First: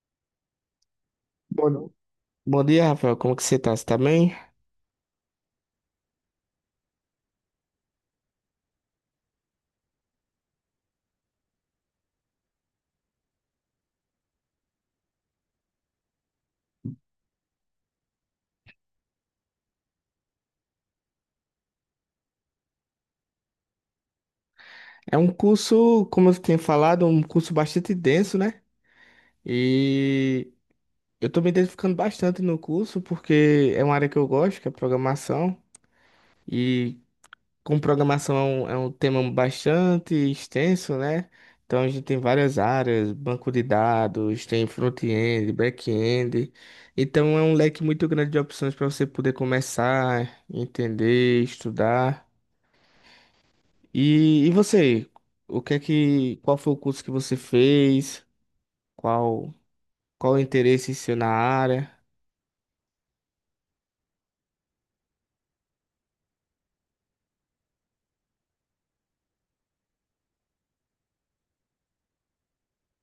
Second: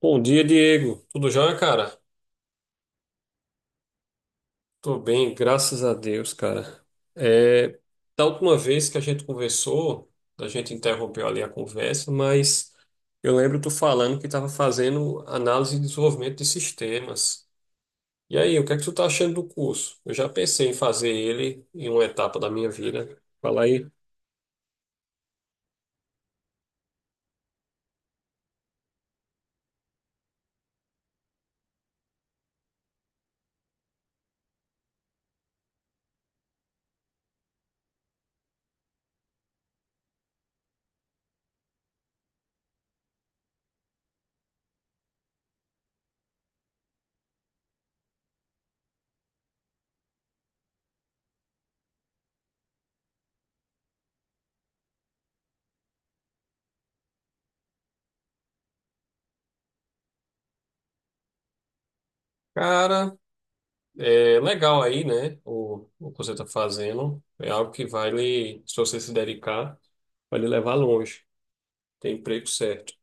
Bom dia, Diego. Tudo já, Bom, cara? bom dia, Rafael. Como que você tá? Você tá bem? Tô bem, graças a Deus, cara. É, da última vez que a gente conversou, a gente interrompeu ali a conversa, mas eu lembro tu falando que estava fazendo análise e desenvolvimento de sistemas. E aí, o que é que tu tá achando do curso? Eu já pensei em fazer ele em uma etapa da minha vida. Fala aí. É um curso, como eu tenho falado, um curso bastante denso, né? E eu tô me identificando bastante no curso porque é uma área que eu gosto, que é programação. E com programação é um tema bastante extenso, né? Então a gente tem várias áreas, banco de dados, tem front-end, back-end. Então é um leque muito grande de opções para você poder começar, entender, estudar. E você? O que é que, qual foi o curso que você fez? Qual, qual o interesse seu na área? Cara, é legal aí, né? O que você tá fazendo é algo que vai lhe, se você se dedicar, vai lhe levar longe. Tem emprego certo.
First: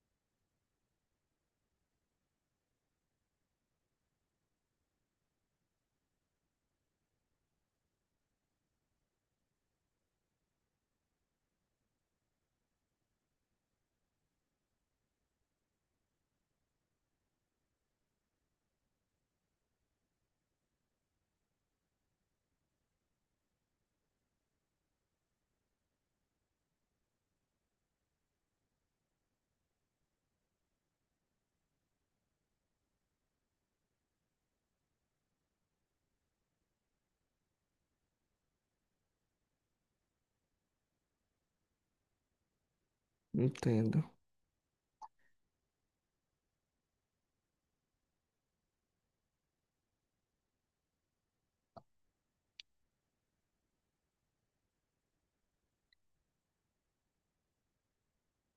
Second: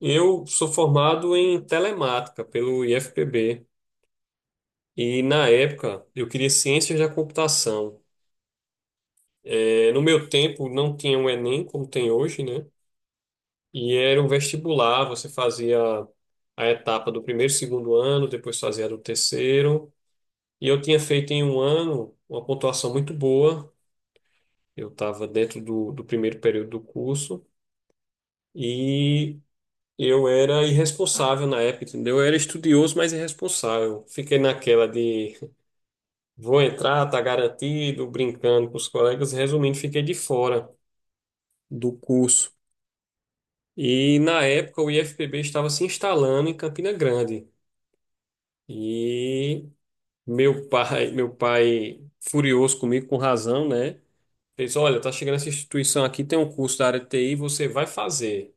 Eu sou formado em telemática pelo IFPB. E na época eu queria ciências da computação. É, no meu tempo não tinha o Enem como tem hoje, né? E era um vestibular, você fazia a etapa do primeiro e segundo ano, depois fazia a do terceiro. E eu tinha feito em um ano uma pontuação muito boa. Eu estava dentro do primeiro período do curso. E eu era irresponsável na época, entendeu? Eu era estudioso, mas irresponsável. Fiquei naquela de vou entrar, tá garantido, brincando com os colegas. Resumindo, fiquei de fora do curso. Entendo, E na época o IFPB estava se instalando em Campina Grande. E meu pai furioso comigo, com razão, né? Fez, olha, tá chegando essa instituição aqui, tem um curso da área de TI, você vai fazer.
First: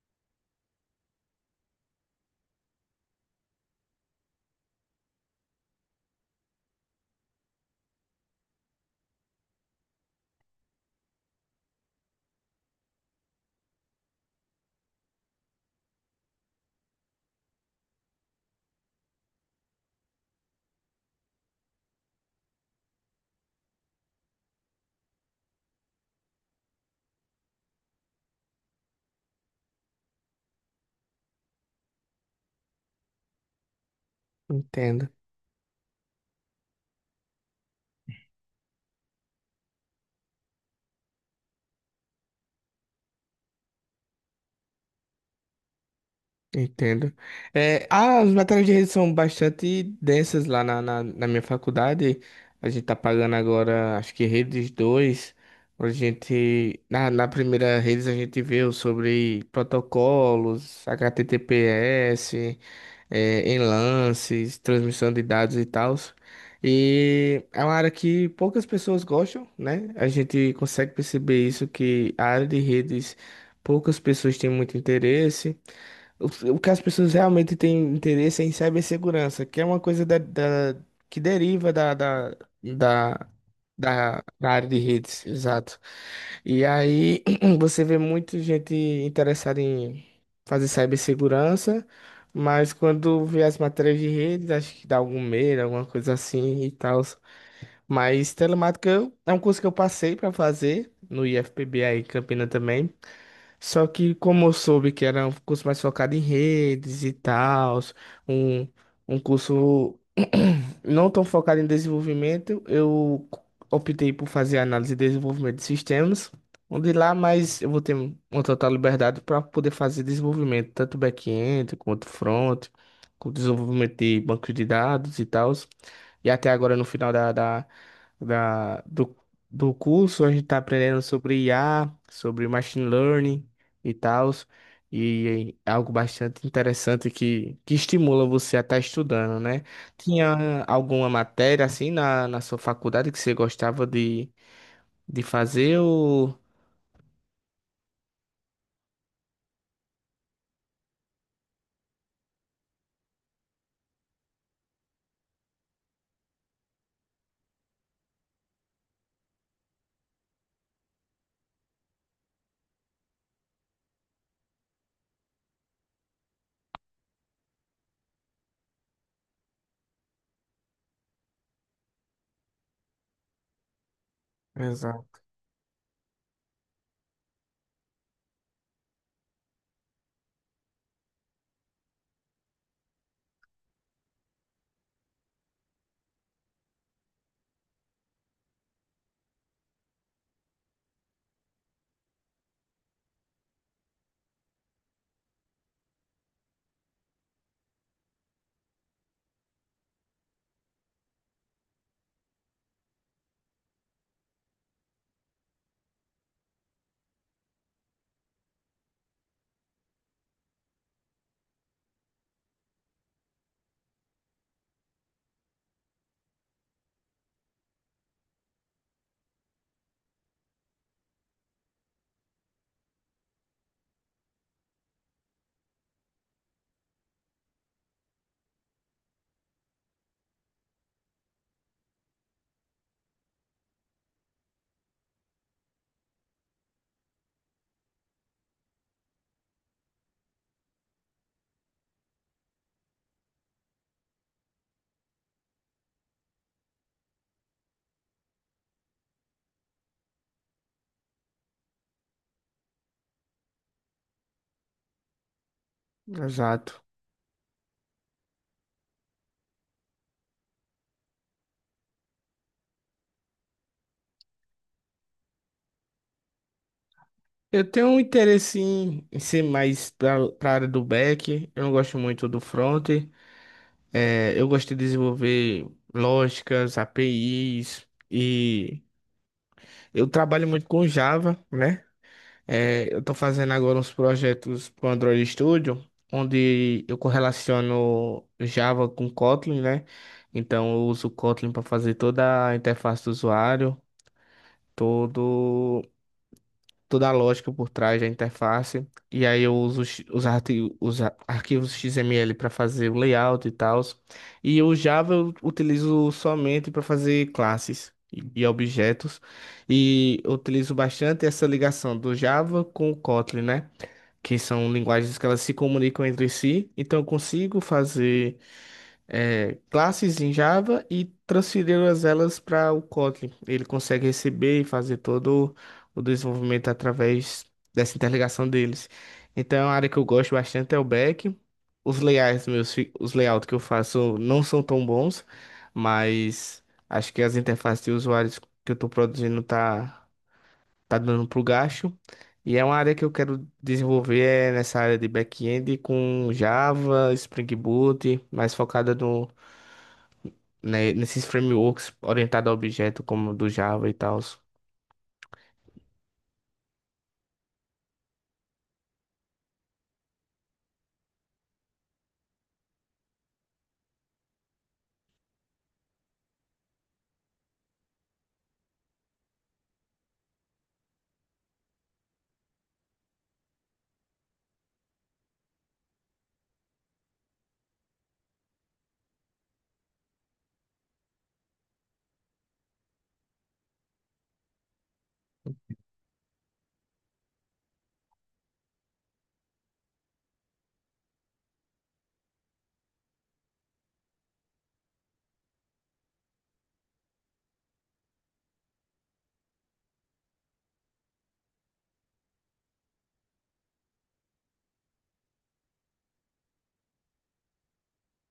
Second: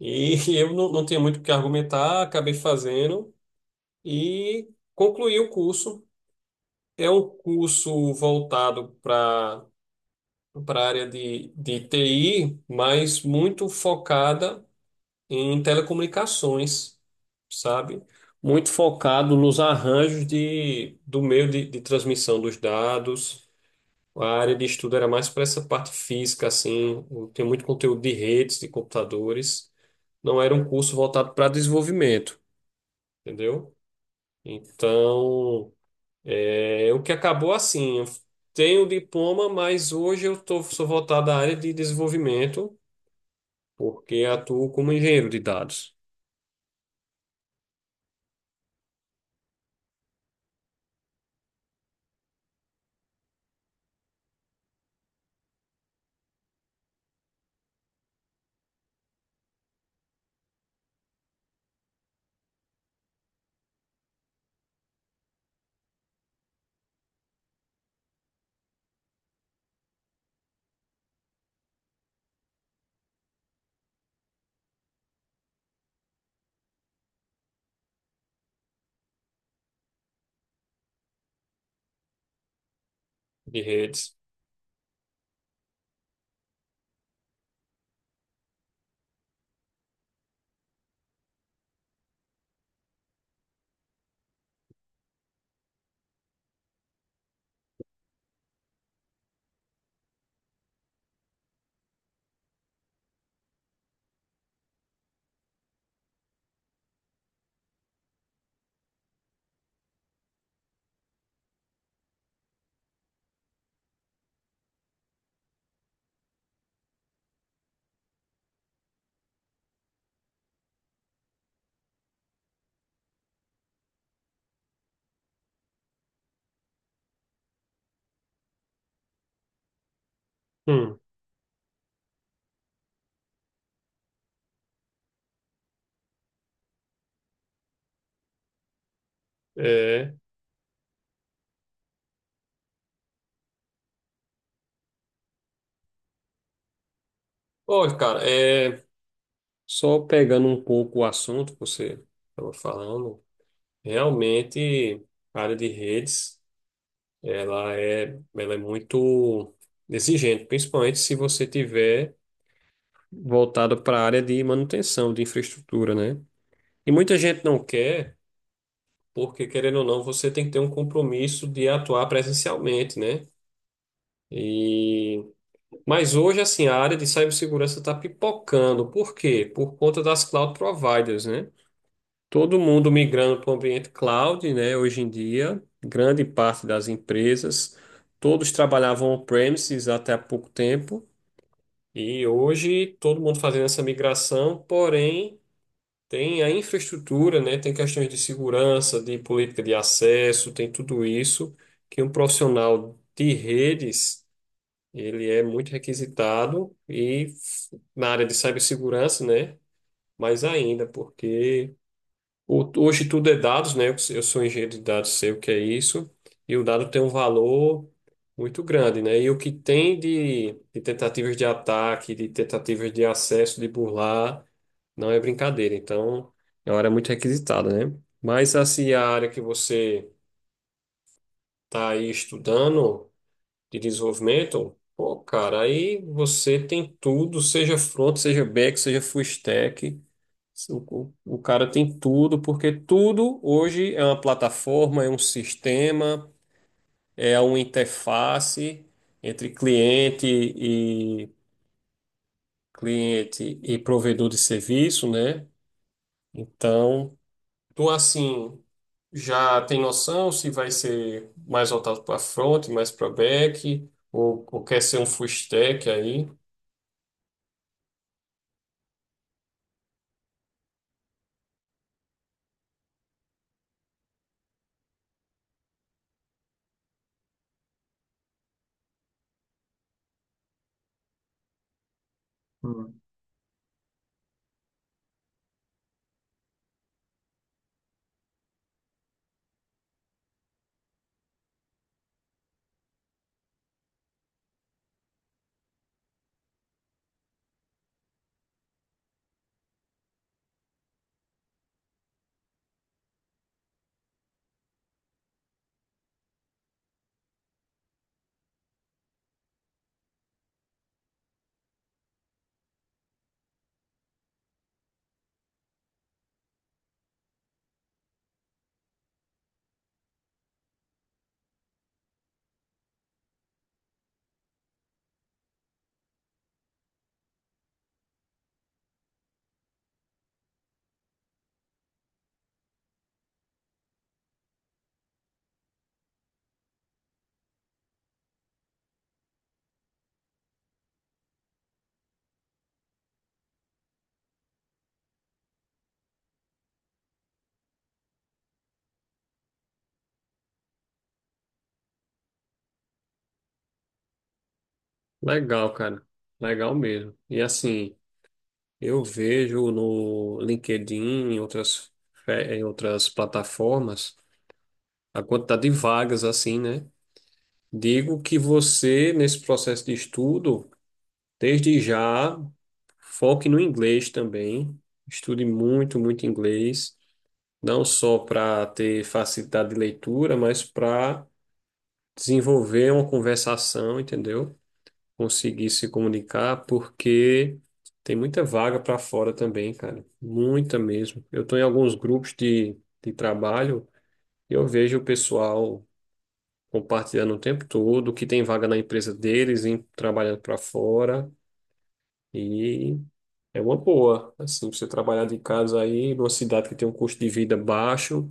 E eu não, não tinha muito o que argumentar, acabei fazendo. E concluí o curso. É um curso voltado para a área de TI, mas muito focada em telecomunicações, sabe? Muito focado nos arranjos do meio de transmissão dos dados. A área de estudo era mais para essa parte física, assim, tem muito conteúdo de redes, de computadores. Não era um curso voltado para desenvolvimento, entendeu? entendo. Então, é, o que acabou assim, eu tenho o diploma, mas hoje sou voltado à área de desenvolvimento, porque atuo como engenheiro de dados, Entendo. É, as matérias de rede são bastante densas lá na minha faculdade. A gente tá pagando agora, acho que redes dois. A gente, na primeira redes a gente viu sobre protocolos, HTTPS, enlaces, transmissão de dados e tal. E é uma área que poucas pessoas gostam, né? A gente consegue perceber isso, que a área de redes, poucas pessoas têm muito interesse. O, o que as pessoas realmente têm interesse é em cibersegurança, que é uma coisa da, da- que deriva da, da, da, de redes. da, da área de redes, exato. E aí você vê muita gente interessada em fazer cibersegurança, mas quando vê as matérias de redes, acho que dá algum medo, alguma coisa assim e tal. Mas é um curso que eu passei para fazer no IFPB aí, em Campina também. Só que como eu soube que era um curso mais focado em redes e tal, um, um curso não tão focado em desenvolvimento, eu optei por fazer análise e desenvolvimento de sistemas, onde lá mais eu vou ter uma total liberdade para poder fazer desenvolvimento, tanto back-end quanto front, com desenvolvimento de banco de dados e tal. E até agora no final da- do, do curso a gente está Hum, aprendendo sobre IA, sobre machine learning e tal. E é algo bastante interessante que estimula você a estar estudando, né? é. Tinha alguma matéria assim na sua faculdade que você gostava de fazer ou... Olha, cara, é, só pegando um pouco o assunto que você estava falando, realmente a área de redes, ela é muito exigente, principalmente se você tiver voltado para a área de manutenção de infraestrutura, né? E muita gente não quer porque querendo ou não, você tem que ter um compromisso de atuar presencialmente, né? Exato. E mas hoje assim, a área de cibersegurança está pipocando. Por quê? Por conta das cloud providers, né? Todo mundo migrando para o ambiente cloud, né? Hoje em dia, grande parte das empresas, todos trabalhavam on-premises até há pouco tempo. E hoje todo mundo fazendo essa migração, porém tem a infraestrutura, né? Tem questões de segurança, de política de acesso, tem tudo isso que um profissional de redes, ele é muito requisitado e na área de cibersegurança, né? Mais ainda, porque hoje tudo é dados, né? Eu sou engenheiro de dados, sei o que é isso. E o dado tem um valor muito grande, né? E o que tem de tentativas de ataque, de tentativas de acesso, de burlar, não é brincadeira. Então, é uma área muito requisitada, né? Mas, assim, a área que você está aí estudando de desenvolvimento, pô, cara, aí você tem tudo, seja front, seja back, seja full stack. O cara tem tudo, porque tudo hoje é uma plataforma, é um sistema, é uma interface entre cliente e provedor de serviço, né? Exato. Então, tu assim já tem noção se vai ser mais voltado para front, mais para back, ou quer ser um full stack aí? Eu tenho um interesse em ser mais para a área do back. Eu não gosto muito do front. Eu gosto de desenvolver lógicas, APIs e eu trabalho muito com Java, né? Hum. Eu estou fazendo agora uns projetos para o Android Studio, onde eu correlaciono Java com Kotlin, né? Então eu uso Kotlin para fazer toda a interface do usuário, todo, toda a lógica por trás da interface. E aí eu uso os arquivos XML para fazer o layout e tal. E o Java eu utilizo somente para fazer classes e objetos. E eu utilizo bastante essa ligação do Java com o Kotlin, né? Que são linguagens que elas se comunicam entre si. Então, eu consigo fazer classes em Java e transferi-las elas para o Kotlin. Ele consegue receber e fazer todo o desenvolvimento através dessa interligação deles. Então, a área que eu gosto bastante é o back. Os layouts que eu faço não são tão bons, mas acho que as interfaces de usuários que eu estou produzindo tá dando pro gasto. E é uma área que eu quero desenvolver é nessa área de back-end com Java, Spring Boot, mais focada no, né, nesses frameworks orientado a objeto como do Java e tal. Legal, cara. Legal mesmo. E assim. Eu vejo no LinkedIn, em outras, em outras plataformas, a quantidade de vagas assim, né? Digo que você, nesse processo de estudo, desde já, foque no inglês também. Estude muito, muito inglês, não só para ter facilidade de leitura, mas para desenvolver uma conversação, entendeu? Conseguir se comunicar, porque tem muita vaga para fora também, cara. Muita mesmo. Eu estou em alguns grupos de trabalho e eu vejo o pessoal compartilhando o tempo todo, que tem vaga na empresa deles, trabalhando para fora. E é uma boa. Assim, você trabalhar de casa aí, numa cidade que tem um custo de vida baixo,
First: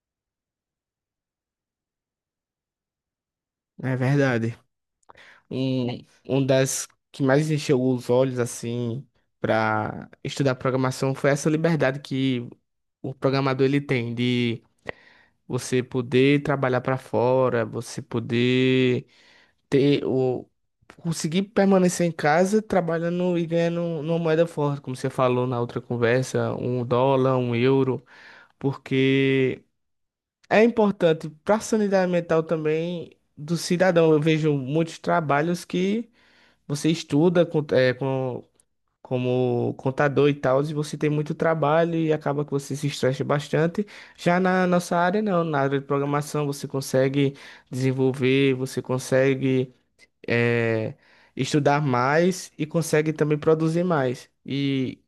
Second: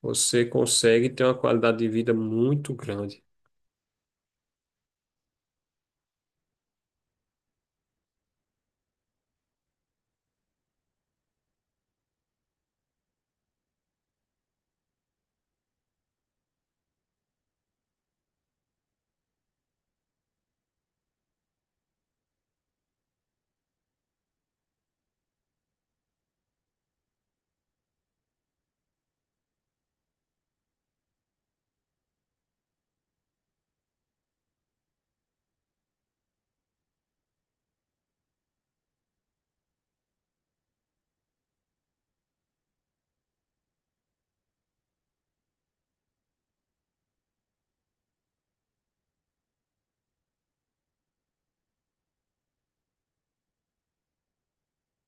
você consegue ter uma qualidade de vida muito grande. É verdade. Um das que mais encheu os olhos assim para estudar programação foi essa liberdade que o programador ele tem de você poder trabalhar para fora, você poder ter o conseguir permanecer em casa trabalhando e ganhando uma moeda forte, como você falou na outra conversa, um dólar, um euro, porque é importante para a sanidade mental também do cidadão. Eu vejo muitos trabalhos que você estuda como contador e tal, e você tem muito trabalho e acaba que você se estressa bastante. Já na nossa área, não. Na área de programação, você consegue desenvolver, você consegue é, estudar mais e consegue também produzir mais. E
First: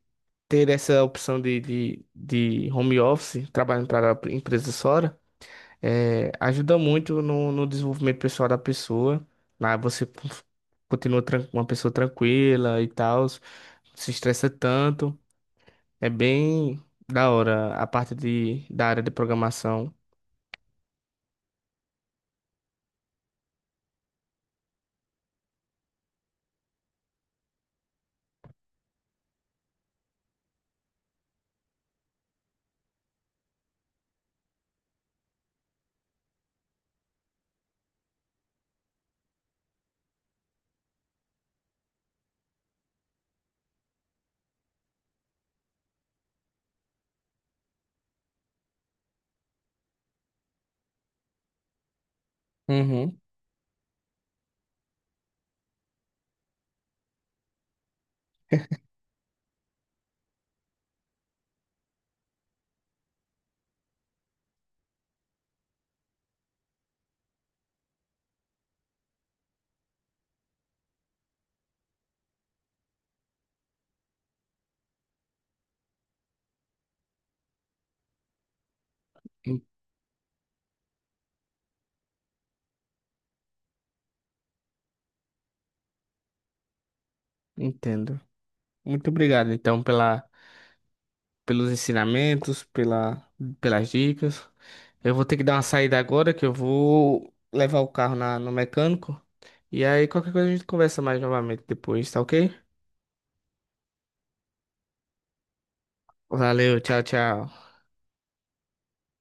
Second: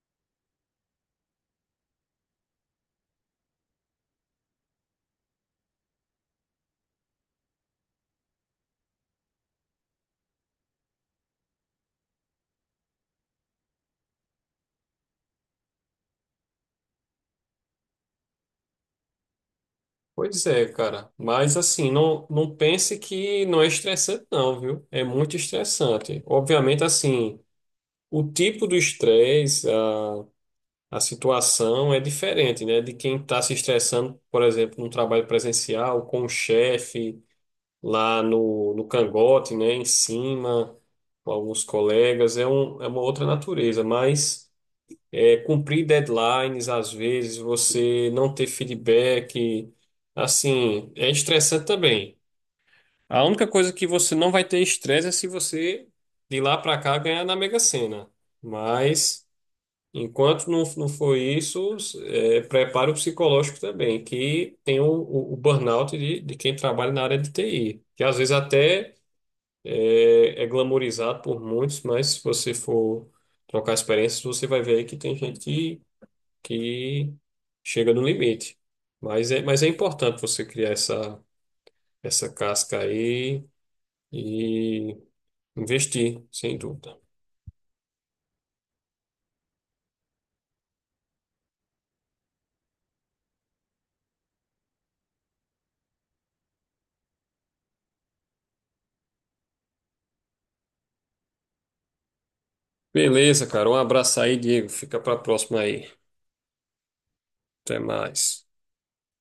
ter essa opção de home office, trabalhando para a empresa Sora, ajuda muito no desenvolvimento pessoal da pessoa. Lá você continua uma pessoa tranquila e tal, se estressa tanto. É bem da hora a parte da área de programação. Pois é, cara. Mas assim, não, não pense que não é estressante, não, viu? É muito estressante. Obviamente, assim, o tipo do estresse, a situação é diferente, né? De quem está se estressando, por exemplo, num trabalho presencial, com o chefe, lá no cangote, né? Em cima, com alguns colegas. É uma outra natureza, mas é, cumprir deadlines, às vezes, você não ter feedback, assim, é estressante também. Uhum. A única coisa que você não vai ter estresse é se você, de lá para cá, ganhar na Mega Sena. Mas, enquanto não, não for isso, é, preparo psicológico também, que tem o burnout de quem trabalha na área de TI, que às vezes até é glamorizado por muitos, mas se você for trocar experiências, você vai ver aí que tem gente que chega no limite. Mas é, En- mas é importante você criar essa, casca aí e investir, sem dúvida. Entendo. Muito obrigado, então, pela pelos ensinamentos, pelas dicas. Eu vou ter que dar uma saída agora, que eu vou levar o carro no mecânico. E aí, qualquer coisa a gente conversa mais novamente depois, tá ok? Beleza, cara. Um abraço aí, Diego. Fica para a próxima aí. Valeu, tchau, tchau. Até mais.